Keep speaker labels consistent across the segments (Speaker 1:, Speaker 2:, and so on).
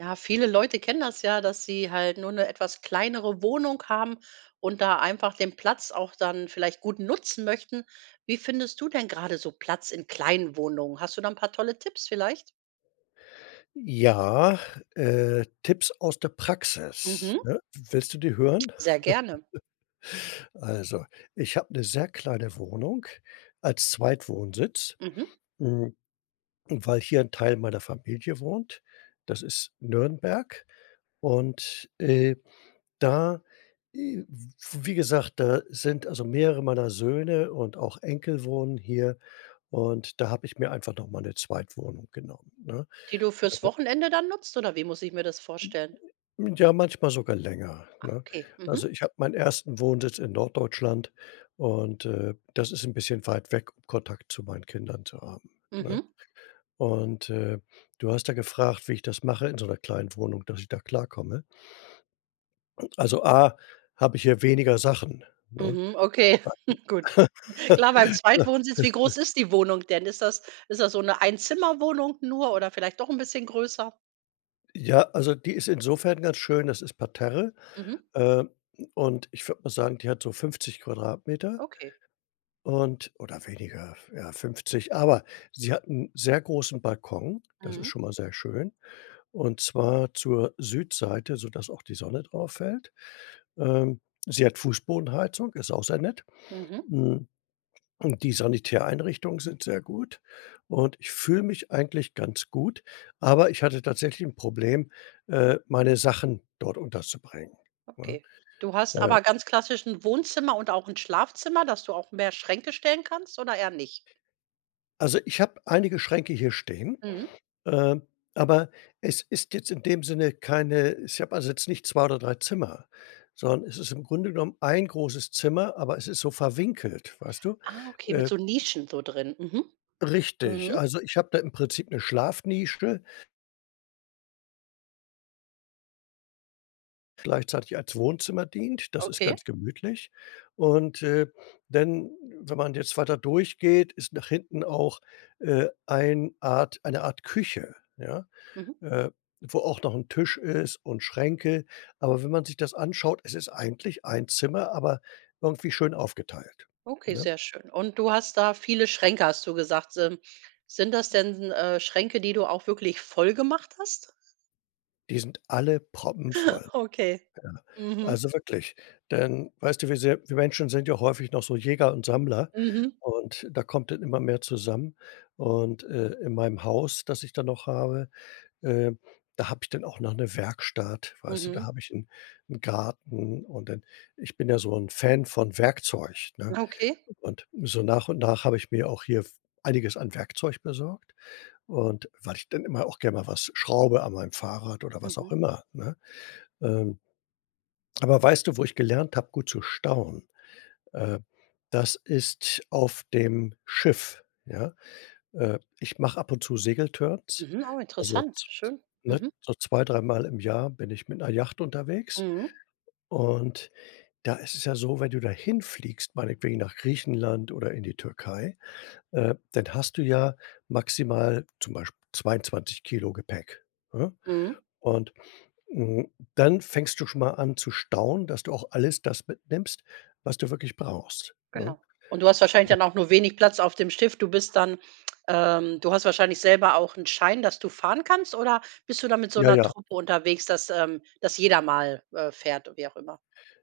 Speaker 1: Ja, viele Leute kennen das ja, dass sie halt nur 'ne etwas kleinere Wohnung haben und da einfach den Platz auch dann vielleicht gut nutzen möchten. Wie findest du denn grade so Platz in kleinen Wohnungen? Hast du da 'n paar tolle Tipps vielleicht?
Speaker 2: Ja, äh, Tipps aus der Praxis,
Speaker 1: Mhm.
Speaker 2: ne? W willst du die hören?
Speaker 1: Sehr gerne.
Speaker 2: Also, ich habe 'ne sehr kleine Wohnung als Zweitwohnsitz,
Speaker 1: Mhm.
Speaker 2: hm, weil hier 'n Teil meiner Familie wohnt. Das ist Nürnberg. Und, äh, da, äh w wie gesagt, da sind also mehrere meiner Söhne und auch Enkel wohnen hier. Und da habe ich mir einfach noch mal 'ne Zweitwohnung genommen, ne?
Speaker 1: Die du fürs
Speaker 2: [unintelligible]
Speaker 1: Wochenende dann nutzt oder wie muss ich mir das vorstellen?
Speaker 2: Hm, ja, manchmal sogar länger,
Speaker 1: Ah,
Speaker 2: ne?
Speaker 1: okay. Mhm.
Speaker 2: Also, ich habe meinen 1. Wohnsitz in Norddeutschland und, äh, das ist 'n bisschen weit weg, um Kontakt zu meinen Kindern zu haben, ne?
Speaker 1: Mhm.
Speaker 2: Und, äh, du hast ja gefragt, wie ich das mache in so 'ner kleinen Wohnung, dass ich da klarkomme. Also, A, hab ich hier weniger Sachen, ne?
Speaker 1: Mhm, okay. Gut.
Speaker 2: [unintelligible]
Speaker 1: Klar beim Zweitwohnsitz. Wie groß ist die Wohnung denn? Ist das ist das so 'ne Einzimmerwohnung nur oder vielleicht doch 'n bisschen größer?
Speaker 2: Ja, also, die ist insofern ganz schön, das ist Parterre.
Speaker 1: Mhm.
Speaker 2: Äh, und ich würde mal sagen, die hat so 50 Quadratmeter.
Speaker 1: Okay.
Speaker 2: Und oder weniger, ja, 50. Aber sie hat 'n sehr großen Balkon, das ist
Speaker 1: Mhm.
Speaker 2: schon mal sehr schön. Und zwar zur Südseite, sodass auch die Sonne drauf fällt. Äh, sie hat Fußbodenheizung, ist auch sehr nett.
Speaker 1: Mhm.
Speaker 2: Hm, und die Sanitäreinrichtungen sind sehr gut. Und ich fühle mich eigentlich ganz gut, aber ich hatte tatsächlich 'n Problem, äh, meine Sachen dort unterzubringen, ne,
Speaker 1: Okay. Du hast
Speaker 2: äh.
Speaker 1: aber ganz klassisch 'n Wohnzimmer und auch 'n Schlafzimmer, dass du auch mehr Schränke stellen kannst oder eher nicht?
Speaker 2: Also, ich habe einige Schränke hier stehen,
Speaker 1: Mhm.
Speaker 2: äh, aber es ist jetzt in dem Sinne keine ich habe also, jetzt nicht 2 oder 3 Zimmer, sondern es ist im Grunde genommen, 1 großes Zimmer, aber es ist so verwinkelt, weißt du,
Speaker 1: Ah, okay, mit
Speaker 2: äh.
Speaker 1: so Nischen so drin. Mhm.
Speaker 2: Richtig,
Speaker 1: Mhm.
Speaker 2: also, ich habe da im Prinzip 'ne Schlafnische gleichzeitig als Wohnzimmer dient, das ist
Speaker 1: Okay.
Speaker 2: ganz gemütlich. Und, äh, wenn wenn man jetzt weiter durchgeht, ist nach hinten auch, äh, ein Art eine Art Küche, ja,
Speaker 1: Mhm.
Speaker 2: äh, wo auch noch 'n Tisch ist und Schränke. Aber wenn man sich das anschaut, es ist eigentlich 1 Zimmer, aber irgendwie schön aufgeteilt,
Speaker 1: Okay,
Speaker 2: ne?
Speaker 1: sehr schön. Und du hast da viele Schränke, hast du gesagt. Sin sind das denn, äh, Schränke, die du auch wirklich voll gemacht hast?
Speaker 2: Die sind alle proppenvoll.
Speaker 1: Okay,
Speaker 2: Ja,
Speaker 1: mhm.
Speaker 2: also, wirklich, denn, weißt du, wie sehr Wir Menschen sind ja häufig noch so Jäger und Sammler
Speaker 1: Mhm.
Speaker 2: und da kommt dann immer mehr zusammen. Und, äh, in meinem Haus, das ich dann noch habe, äh, da habe ich dann auch noch 'ne Werkstatt, weißt du? Da
Speaker 1: Mhm.
Speaker 2: habe ich 'n 'n Garten und dann ich bin ja so 'n Fan von Werkzeug, ne?
Speaker 1: Okay.
Speaker 2: Und so nach und nach habe ich mir auch hier f einiges an Werkzeug besorgt. Und weil ich dann immer auch gern mal was schraube an meinem Fahrrad oder was auch
Speaker 1: Mhm.
Speaker 2: immer, ne? Ähm, aber weißt du, wo ich gelernt habe, gut zu stauen? Äh, das ist auf dem Schiff, ja? Äh, ich mache ab und zu Segeltörns,
Speaker 1: Mhm, oh,
Speaker 2: also,
Speaker 1: interessant,
Speaker 2: z z
Speaker 1: schön.
Speaker 2: ne,
Speaker 1: Mhm.
Speaker 2: so zwei dreimal im Jahr bin ich mit 'ner Yacht unterwegs.
Speaker 1: Mhm.
Speaker 2: Und da ist es ja so, wenn du da hinfliegst, meinetwegen nach Griechenland oder in die Türkei, äh, dann hast du ja maximal zum Beispiel 22 Kilo Gepäck, ne?
Speaker 1: Mhm.
Speaker 2: Und, hm, dann fängst du schon mal an zu stauen, dass du auch alles das mitnimmst, was du wirklich brauchst, ne?
Speaker 1: Genau, und du hast wahrscheinlich dann auch nur wenig Platz auf dem Schiff. Du bist dann, ähm du hast wahrscheinlich selber auch 'n Schein, dass du fahren kannst oder bist du da mit so
Speaker 2: Ja,
Speaker 1: 'ner
Speaker 2: ja.
Speaker 1: Truppe unterwegs, dass, ähm dass jeder mal, äh, fährt u wie auch immer,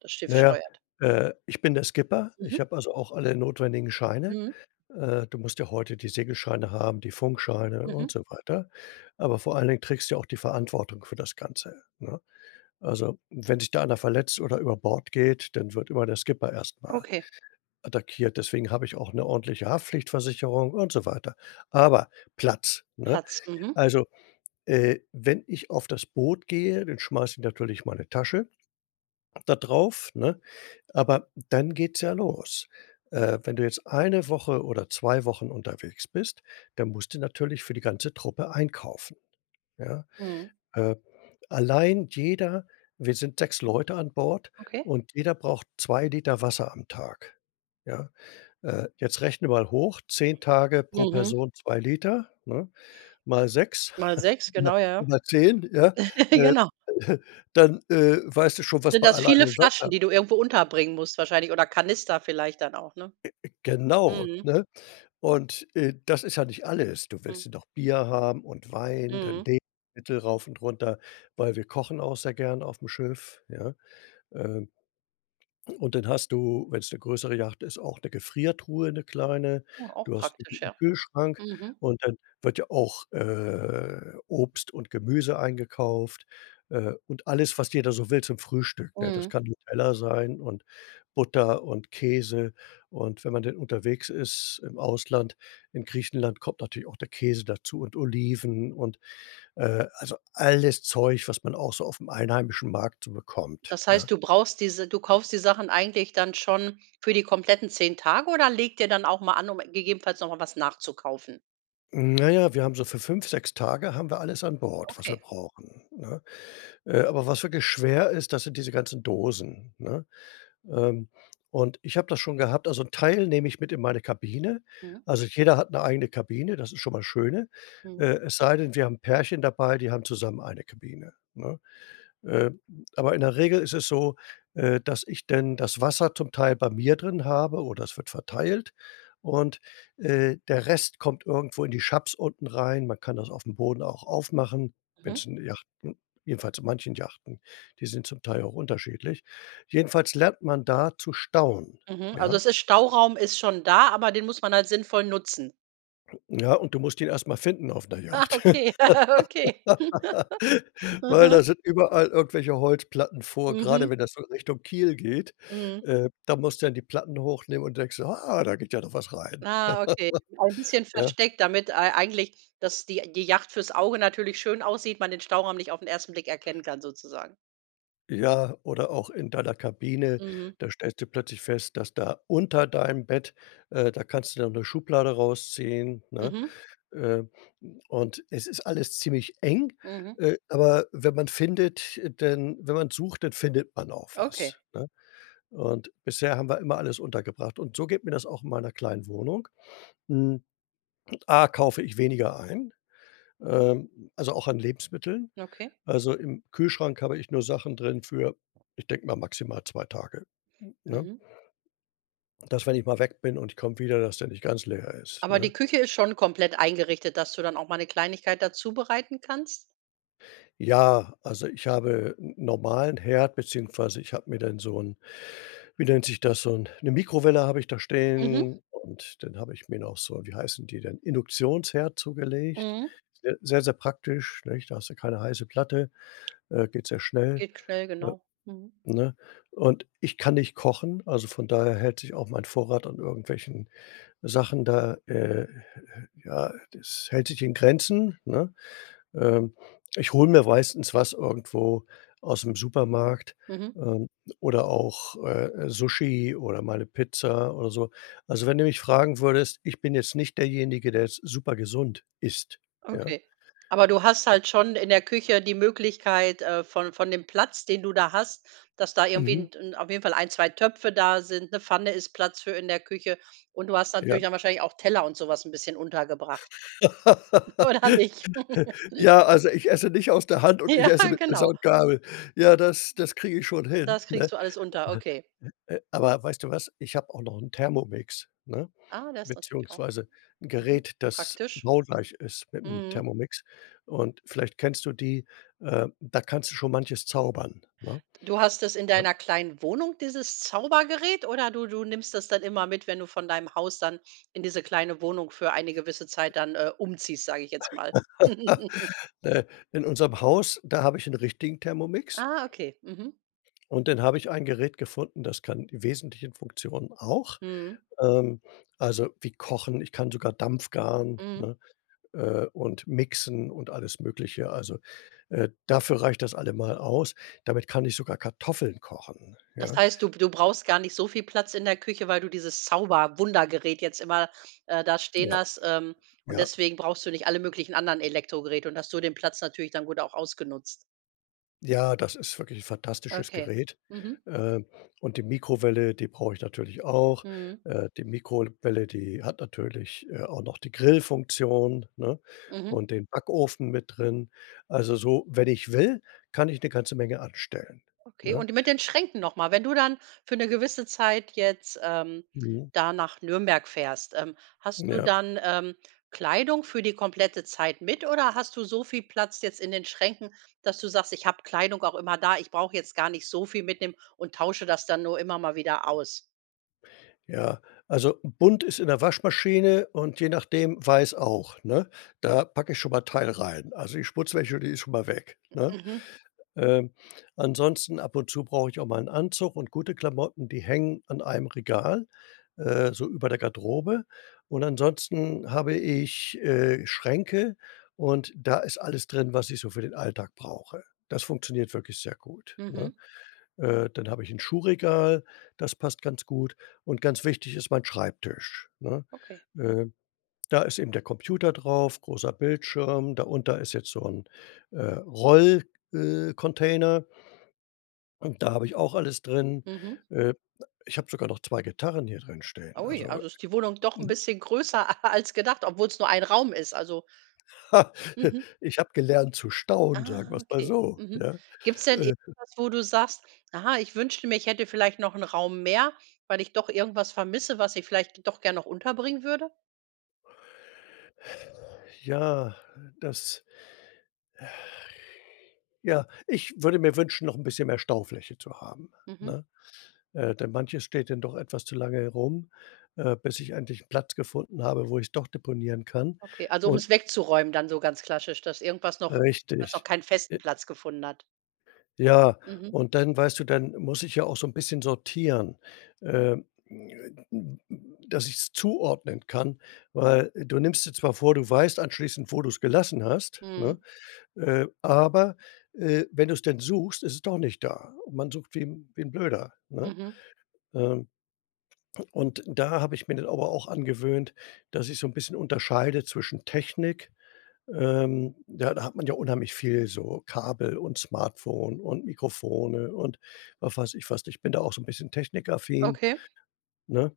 Speaker 1: das Schiff
Speaker 2: Na, ja,
Speaker 1: steuert?
Speaker 2: äh, ich bin der Skipper. Ich
Speaker 1: Mhm.
Speaker 2: habe, also, auch alle notwendigen Scheine.
Speaker 1: Mhm.
Speaker 2: Äh, du musst ja heute die Segelscheine haben, die Funkscheine und
Speaker 1: Mhm.
Speaker 2: so weiter. Aber vor allen Dingen trägst du auch die Verantwortung für das Ganze, ne? Also, wenn sich da einer verletzt oder über Bord geht, dann wird immer der Skipper erst mal
Speaker 1: Okay.
Speaker 2: attackiert. Deswegen habe ich auch 'ne ordentliche Haftpflichtversicherung und so weiter. Aber Platz, ne?
Speaker 1: Platz, mhm.
Speaker 2: Also, äh, wenn ich auf das Boot gehe, dann schmeiß ich natürlich meine Tasche da drauf, ne? Aber dann geht's ja los. Äh, wenn du jetzt eine Woche oder 2 Wochen unterwegs bist, dann musst du natürlich für die ganze Truppe einkaufen, ja?
Speaker 1: Mhm.
Speaker 2: Äh, allein jeder wir sind 6 Leute an Bord
Speaker 1: Okay.
Speaker 2: und jeder braucht 2 Liter Wasser am Tag, ja. Äh, jetzt rechnen wir mal hoch, 10 Tage pro
Speaker 1: Mhm.
Speaker 2: Person 2 Liter, ne? Mal 6,
Speaker 1: Mal 6, genau, ja.
Speaker 2: m mal 10, ja. Äh,
Speaker 1: Genau.
Speaker 2: dann, äh, weißt du
Speaker 1: S
Speaker 2: schon, was
Speaker 1: sind
Speaker 2: man
Speaker 1: das
Speaker 2: alleine
Speaker 1: viele
Speaker 2: an
Speaker 1: Flaschen,
Speaker 2: Wasser
Speaker 1: die du irgendwo unterbringen musst wahrscheinlich oder Kanister vielleicht dann auch, ne?
Speaker 2: Äh, äh, genau,
Speaker 1: Mhm.
Speaker 2: ne? Und, äh, das ist ja nicht alles. Du
Speaker 1: Mhm.
Speaker 2: willst ja noch Bier haben und Wein, dann
Speaker 1: Mhm.
Speaker 2: Lebensmittel rauf und runter, weil wir kochen auch sehr gern auf'm Schiff, ja. Ähm, und dann hast du, wenn's 'ne größere Yacht ist, auch 'ne Gefriertruhe, 'ne kleine.
Speaker 1: Mhm, auch
Speaker 2: Du hast
Speaker 1: praktisch,
Speaker 2: 'n
Speaker 1: ja.
Speaker 2: Kühlschrank
Speaker 1: Mhm.
Speaker 2: und dann wird ja auch, äh, Obst und Gemüse eingekauft, äh, und alles, was jeder so will zum Frühstück, ne? Das
Speaker 1: Mhm.
Speaker 2: kann Nutella sein und Butter und Käse. Und wenn man denn unterwegs ist im Ausland, in Griechenland, kommt natürlich auch der Käse dazu und Oliven und, äh, also, alles Zeug, was man auch so auf'm einheimischen Markt so bekommt,
Speaker 1: Das
Speaker 2: ne?
Speaker 1: heißt, du brauchst diese du kaufst die Sachen eigentlich dann schon für die kompletten 10 Tage oder legt ihr dann auch mal an, um gegebenenfalls noch mal was nachzukaufen?
Speaker 2: Hm, na ja, wir haben so für 5, 6 Tage haben wir alles an Bord, was wir
Speaker 1: Okay.
Speaker 2: brauchen, ne? Äh, aber was wirklich schwer ist, das sind diese ganzen Dosen, ne? Ähm, und ich habe das schon gehabt. Also, 'n Teil nehme ich mit in meine Kabine.
Speaker 1: Mhm.
Speaker 2: Also, jeder hat 'ne eigene Kabine, das ist schon mal das Schöne.
Speaker 1: Mhm.
Speaker 2: Äh, es sei denn, wir haben Pärchen dabei, die haben zusammen eine Kabine, ne? Äh, aber in der Regel ist es so, äh, dass ich denn das Wasser zum Teil bei mir drin habe oder es wird verteilt. Und, äh, der Rest kommt irgendwo in die [unintelligible] unten rein. Man kann das auf'm Boden auch aufmachen,
Speaker 1: Mhm.
Speaker 2: wenn's in Yachten jedenfalls in manchen Yachten, die sind zum Teil auch unterschiedlich. Jedenfalls lernt man da zu stauen,
Speaker 1: Mhm. Also,
Speaker 2: ja?
Speaker 1: es ist Stauraum ist schon da, aber den muss man halt sinnvoll nutzen.
Speaker 2: Ja, und du musst ihn erst mal finden auf 'ner
Speaker 1: Ah,
Speaker 2: Yacht,
Speaker 1: okay, okay.
Speaker 2: weil
Speaker 1: Mhm.
Speaker 2: da sind überall irgendwelche Holzplatten vor, grade
Speaker 1: Mhm.
Speaker 2: wenn das so Richtung Kiel geht,
Speaker 1: Mhm.
Speaker 2: äh, da musst du dann die Platten hochnehmen und denkst so: „Ah, da geht ja doch was rein.“
Speaker 1: Ah. Okay. Ein bisschen
Speaker 2: Ja.
Speaker 1: versteckt, damit ei eigentlich, dass die die Yacht fürs Auge natürlich schön aussieht, man den Stauraum nicht auf 'n 1. Blick erkennen kann sozusagen.
Speaker 2: Ja, oder auch in deiner Kabine,
Speaker 1: Mhm.
Speaker 2: da stellst du plötzlich fest, dass da unter deinem Bett äh, da kannst du dann 'ne Schublade rausziehen, ne?
Speaker 1: Mhm.
Speaker 2: Äh, und es ist alles ziemlich eng,
Speaker 1: Mhm.
Speaker 2: äh, aber wenn man findet denn wenn man sucht, dann findet man auch
Speaker 1: Okay.
Speaker 2: was, ne? Und bisher haben wir immer alles untergebracht. Und so geht mir das auch in meiner kleinen Wohnung. Hm. A, kaufe ich weniger ein, äh, also, auch an Lebensmitteln.
Speaker 1: Okay.
Speaker 2: Also, im Kühlschrank habe ich nur Sachen drin für, ich denke mal, maximal 2 Tage, n ne?
Speaker 1: Mhm.
Speaker 2: Dass wenn ich mal weg bin und ich komme wieder, dass der nicht ganz leer ist,
Speaker 1: Aber
Speaker 2: ne?
Speaker 1: die Küche ist schon komplett eingerichtet, dass du dann auch mal 'ne Kleinigkeit da zubereiten kannst?
Speaker 2: Ja, also, ich habe 'n normalen Herd, beziehungsweise ich habe mir dann so 'n, wie nennt sich das, so 'n 'ne Mikrowelle habe ich da
Speaker 1: Mhm.
Speaker 2: stehen. Und dann habe ich mir noch so, wie heißen die denn, Induktionsherd zugelegt.
Speaker 1: Mhm.
Speaker 2: Sehr sehr, sehr praktisch, nicht. Da hast du keine heiße Platte, äh, geht sehr schnell,
Speaker 1: Geht schnell,
Speaker 2: äh,
Speaker 1: genau, mhm.
Speaker 2: ne? Und ich kann nicht kochen, also, von daher hält sich auch mein Vorrat an irgendwelchen Sachen da, äh, äh ja, das hält sich in Grenzen, ne? Ähm, ich hole mir meistens was irgendwo aus'm Supermarkt,
Speaker 1: Mhm.
Speaker 2: ähm, oder auch, äh, äh, Sushi oder mal 'ne Pizza oder so. Also, wenn du mich fragen würdest, ich bin jetzt nicht derjenige, der jetzt supergesund isst, ja?
Speaker 1: Okay, aber du hast halt schon in der Küche die Möglichkeit, äh, von von dem Platz, den du da hast, dass da irgendwie
Speaker 2: Mhm.
Speaker 1: 'n 'n auf jeden Fall 1, 2 Töpfe da sind, 'ne Pfanne ist Platz für in der Küche. Und du hast
Speaker 2: Ja.
Speaker 1: natürlich dann wahrscheinlich auch Teller und so was 'n bisschen untergebracht. Oder nicht?
Speaker 2: Ja, also, ich esse nicht aus der Hand und ich
Speaker 1: Ja,
Speaker 2: esse mit Messer
Speaker 1: genau.
Speaker 2: und Gabel. Ja, das das kriege ich schon hin,
Speaker 1: Das kriegst
Speaker 2: ne?
Speaker 1: du alles unter,
Speaker 2: Ne
Speaker 1: okay.
Speaker 2: ne äh, aber, weißt du was, ich habe auch noch 'n Thermomix, ne?
Speaker 1: Ah, der ist natürlich auch,
Speaker 2: Beziehungsweise 'n
Speaker 1: mhm,
Speaker 2: Gerät, das
Speaker 1: praktisch,
Speaker 2: baugleich ist mit dem
Speaker 1: mhm.
Speaker 2: Thermomix. Und vielleicht kennst du die, äh, da kannst du schon manches zaubern, ne,
Speaker 1: Du hast es in
Speaker 2: ne?
Speaker 1: deiner kleinen Wohnung, dieses Zaubergerät, oder du du nimmst das dann immer mit, wenn du von deinem Haus dann in diese kleine Wohnung für eine gewisse Zeit dann, äh, umziehst, sage ich jetzt mal?
Speaker 2: Äh, in unserem Haus, da habe ich 'n richtigen Thermomix.
Speaker 1: Ah, okay, mhm.
Speaker 2: Und dann habe ich ein Gerät gefunden, das kann die wesentlichen Funktionen auch.
Speaker 1: Mhm.
Speaker 2: Ähm, also, wie kochen, ich kann sogar dampfgaren,
Speaker 1: Mhm.
Speaker 2: ne? Äh, und mixen und alles Mögliche. Also, äh, dafür reicht das allemal aus. Damit kann ich sogar Kartoffeln kochen,
Speaker 1: Das
Speaker 2: ja?
Speaker 1: heißt, du b du brauchst gar nicht so viel Platz in der Küche, weil du dieses Zauber-Wunder-Gerät jetzt immer, äh, da stehen
Speaker 2: Ja.
Speaker 1: hast. Ähm, und
Speaker 2: Ja.
Speaker 1: deswegen brauchst du nicht alle möglichen anderen Elektrogeräte und hast so den Platz natürlich dann gut auch ausgenutzt.
Speaker 2: Ja, das ist wirklich fantastisches
Speaker 1: Okay,
Speaker 2: Gerät.
Speaker 1: mhm.
Speaker 2: Ähm, und die Mikrowelle, die brauche ich natürlich auch.
Speaker 1: Mhm.
Speaker 2: Äh, die Mikrol welle, die hat natürlich, äh, auch noch die Grillfunktion, ne,
Speaker 1: Mhm.
Speaker 2: und den Backofen mit drin. Also, so, wenn ich will, kann ich 'ne ganze Menge anstellen,
Speaker 1: Okay
Speaker 2: ne?
Speaker 1: und d mit den Schränken noch mal. Wenn du dann für 'ne gewisse Zeit jetzt, ähm,
Speaker 2: Mhm.
Speaker 1: da nach Nürnberg fährst, ähm, hast du
Speaker 2: Ja.
Speaker 1: dann, ähm, Kleidung für die komplette Zeit mit oder hast du so viel Platz jetzt in den Schränken, dass du sagst: „Ich habe Kleidung auch immer da. Ich brauche jetzt gar nicht so viel mitnehmen und tausche das dann nur immer mal wieder aus?“
Speaker 2: Ja, also, bunt ist in der Waschmaschine und je nachdem, weiß auch, ne? Da packe ich schon mal 'n Teil rein. Also, die Schmutzwäsche, die ist schon mal weg, ne?
Speaker 1: Mhm.
Speaker 2: Ähm, ansonsten, ab und zu brauche ich auch mal 'n Anzug und gute Klamotten. Die hängen an einem Regal, äh, so über der Garderobe. Und ansonsten habe ich, äh, Schränke und da ist alles drin, was ich so für den Alltag brauche. Das funktioniert wirklich sehr gut, ne?
Speaker 1: Mhm.
Speaker 2: Äh, dann habe ich 'n Schuhregal, das passt ganz gut. Und ganz wichtig ist mein Schreibtisch, ne?
Speaker 1: Okay.
Speaker 2: Äh, da ist eben der Computer drauf, großer Bildschirm. Da unter ist jetzt so 'n, äh, Roll äh, Container Und da habe ich auch alles drin.
Speaker 1: Mhm.
Speaker 2: Äh, ich habe sogar noch 2 Gitarren hier drin stehen,
Speaker 1: Ui,
Speaker 2: also
Speaker 1: also, ist die Wohnung doch 'n
Speaker 2: ne?
Speaker 1: bisschen größer a als gedacht, obwohl's nur ein Raum ist, also.
Speaker 2: Ich habe gelernt zu staunen,
Speaker 1: Ah,
Speaker 2: sagen wir's mal
Speaker 1: okay,
Speaker 2: so,
Speaker 1: mhm.
Speaker 2: ja,
Speaker 1: Gibt's denn
Speaker 2: äh
Speaker 1: irgendwas, wo du sagst: „Ah, ich wünschte mir, ich hätte vielleicht noch 'n Raum mehr, weil ich doch irgendwas vermisse, was ich vielleicht doch gern noch unterbringen würde?“
Speaker 2: Ja, das ja, ich würde mir wünschen, noch 'n bisschen mehr Staufläche zu haben,
Speaker 1: Mhm.
Speaker 2: ne? Äh, denn manches steht dann doch etwas zu lange rum, äh, bis ich endlich 'n Platz gefunden habe, wo ich es doch deponieren kann
Speaker 1: Okay, also, um
Speaker 2: und
Speaker 1: es wegzuräumen dann so ganz klassisch, dass irgendwas noch was noch
Speaker 2: Richtig,
Speaker 1: keinen festen
Speaker 2: äh.
Speaker 1: Platz gefunden hat.
Speaker 2: Ja,
Speaker 1: Mhm.
Speaker 2: und dann, weißt du dann muss ich ja auch so 'n bisschen sortieren. Ähm, dass ich es zuordnen kann. Weil du nimmst dir zwar vor, du weißt anschließend, wo du's gelassen hast,
Speaker 1: Mhm.
Speaker 2: ne, äh, aber, äh, wenn du's dann suchst, ist es doch nicht da. Und man sucht wie wie 'n Blöder, ne?
Speaker 1: Mhm.
Speaker 2: Ähm und da habe ich mir das aber auch angewöhnt, dass ich so 'n bisschen unterscheide zwischen Technik, ähm, ja, da hat man ja unheimlich viel so Kabel und Smartphone und Mikrofone und, ach, weiß ich was, ich bin da auch so 'n bisschen technikaffin,
Speaker 1: Okay.
Speaker 2: ne,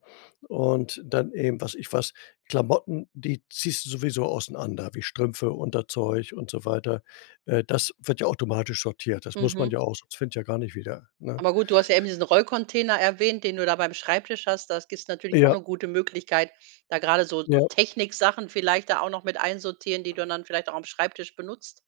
Speaker 2: und dann eben, weiß ich was Klamotten, die ziehst du sowieso auseinander wie Strümpfe, Unterzeug und so weiter. Äh, das wird ja automatisch sortiert. Das muss man
Speaker 1: Mhm.
Speaker 2: ja auch, sonst finde ja gar nicht wieder, ne?
Speaker 1: Aber gut, du hast ja eben diesen Rollcontainer erwähnt, den du da beim Schreibtisch hast. Das gibt natürlich auch
Speaker 2: Ja.
Speaker 1: 'ne gute Möglichkeit, da grade so so
Speaker 2: Ja.
Speaker 1: Techniksachen vielleicht da auch noch mit einsortieren, die du dann vielleicht auch am Schreibtisch benutzt.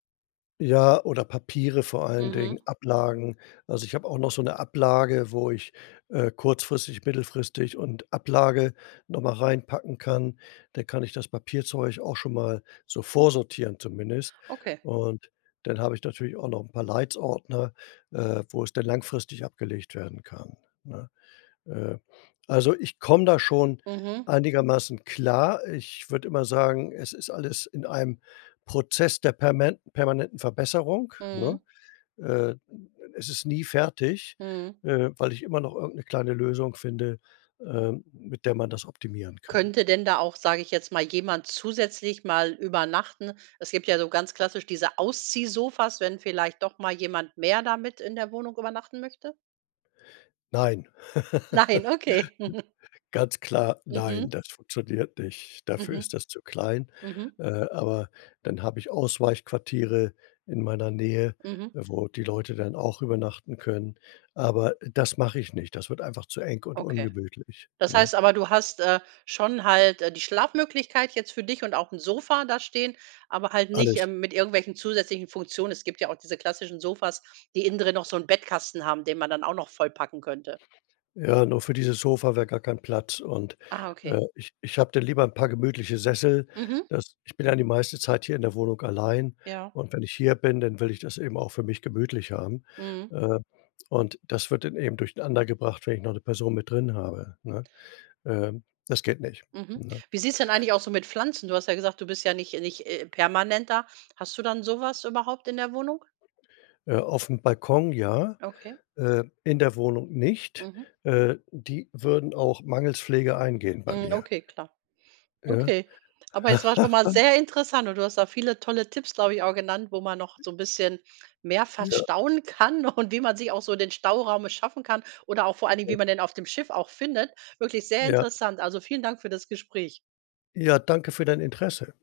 Speaker 2: Ja, oder Papiere vor allen Dingen,
Speaker 1: Mhm.
Speaker 2: Ablagen. Also, ich habe auch noch so 'ne Ablage, wo ich, äh, kurzfristig, mittelfristig und Ablage noch mal reinpacken kann. Da kann ich das Papierzeug auch schon mal so vorsortieren zumindest.
Speaker 1: Okay.
Speaker 2: Und dann habe ich natürlich auch noch 'n paar „Leitz“-Ordner, äh, wo es dann langfristig abgelegt werden kann, ne? Äh, also, ich komme da schon
Speaker 1: Mhm.
Speaker 2: einigermaßen klar. Ich würde immer sagen, es ist alles in einem Prozess der permen permanenten Verbesserung,
Speaker 1: Mhm.
Speaker 2: ne? Äh, es ist nie fertig,
Speaker 1: Mhm.
Speaker 2: äh, weil ich immer noch irgend 'ne kleine Lösung finde, ähm, mit der man das optimieren kann.
Speaker 1: Könnte denn da auch, sage ich jetzt mal, jemand zusätzlich mal übernachten? Es gibt ja so ganz klassisch diese Ausziehsofas, wenn vielleicht doch mal jemand mehr da mit in der Wohnung übernachten möchte.
Speaker 2: Nein.
Speaker 1: Nein, okay.
Speaker 2: Ganz klar,
Speaker 1: Mhm.
Speaker 2: nein, das funktioniert nicht. Dafür
Speaker 1: Mhm,
Speaker 2: ist das zu klein.
Speaker 1: mhm.
Speaker 2: Äh, aber dann habe ich Ausweichquartiere in meiner Nähe,
Speaker 1: Mhm.
Speaker 2: äh, wo die Leute dann auch übernachten können. Aber das mache ich nicht. Das wird einfach zu eng und
Speaker 1: Okay.
Speaker 2: ungemütlich,
Speaker 1: Das
Speaker 2: ne?
Speaker 1: heißt aber, du hast, äh, schon halt, äh, die Schlafmöglichkeit jetzt für dich und auch 'n Sofa da stehen, aber halt nicht,
Speaker 2: Alles.
Speaker 1: ähm, mit irgendwelchen zusätzlichen Funktionen. Es gibt ja auch diese klassischen Sofas, die innendrin noch so 'n Bettkasten haben, den man dann auch noch vollpacken könnte.
Speaker 2: Ja, nur für dieses Sofa wäre gar kein Platz und,
Speaker 1: Ah, okay.
Speaker 2: äh, ich ich habe dann lieber 'n paar gemütliche Sessel.
Speaker 1: Mhm.
Speaker 2: Das ich bin ja die meiste Zeit hier in der Wohnung allein
Speaker 1: Ja.
Speaker 2: und wenn ich hier bin, dann will ich das eben auch für mich gemütlich haben.
Speaker 1: Mhm.
Speaker 2: Äh, und das wird dann eben durcheinander gebracht, wenn ich noch 'ne Person mit drin habe, ne? Ähm, das geht nicht,
Speaker 1: Mhm,
Speaker 2: ne?
Speaker 1: wie sieht es denn eigentlich aus so mit Pflanzen? Du hast ja gesagt, du bist ja nicht nicht, äh, permanent da. Hast du dann sowas überhaupt in der Wohnung?
Speaker 2: Äh, auf'm Balkon ja,
Speaker 1: Okay.
Speaker 2: äh, in der Wohnung nicht.
Speaker 1: Mhm.
Speaker 2: Äh, die würden auch mangels Pflege eingehen bei
Speaker 1: Mhm,
Speaker 2: mir.
Speaker 1: okay, klar.
Speaker 2: Ja?
Speaker 1: Okay, aber es war schon mal sehr interessant und du hast da viele tolle Tipps, glaube ich, auch genannt, wo man noch so 'n bisschen mehr
Speaker 2: Ja.
Speaker 1: verstauen kann und wie man sich auch so den Stauraum erschaffen kann oder auch vor allen Dingen, wie
Speaker 2: [unintelligible]
Speaker 1: man den auf dem Schiff auch findet. Wirklich sehr
Speaker 2: Ja.
Speaker 1: interessant. Also, vielen Dank für das Gespräch.
Speaker 2: Ja, danke für dein Interesse.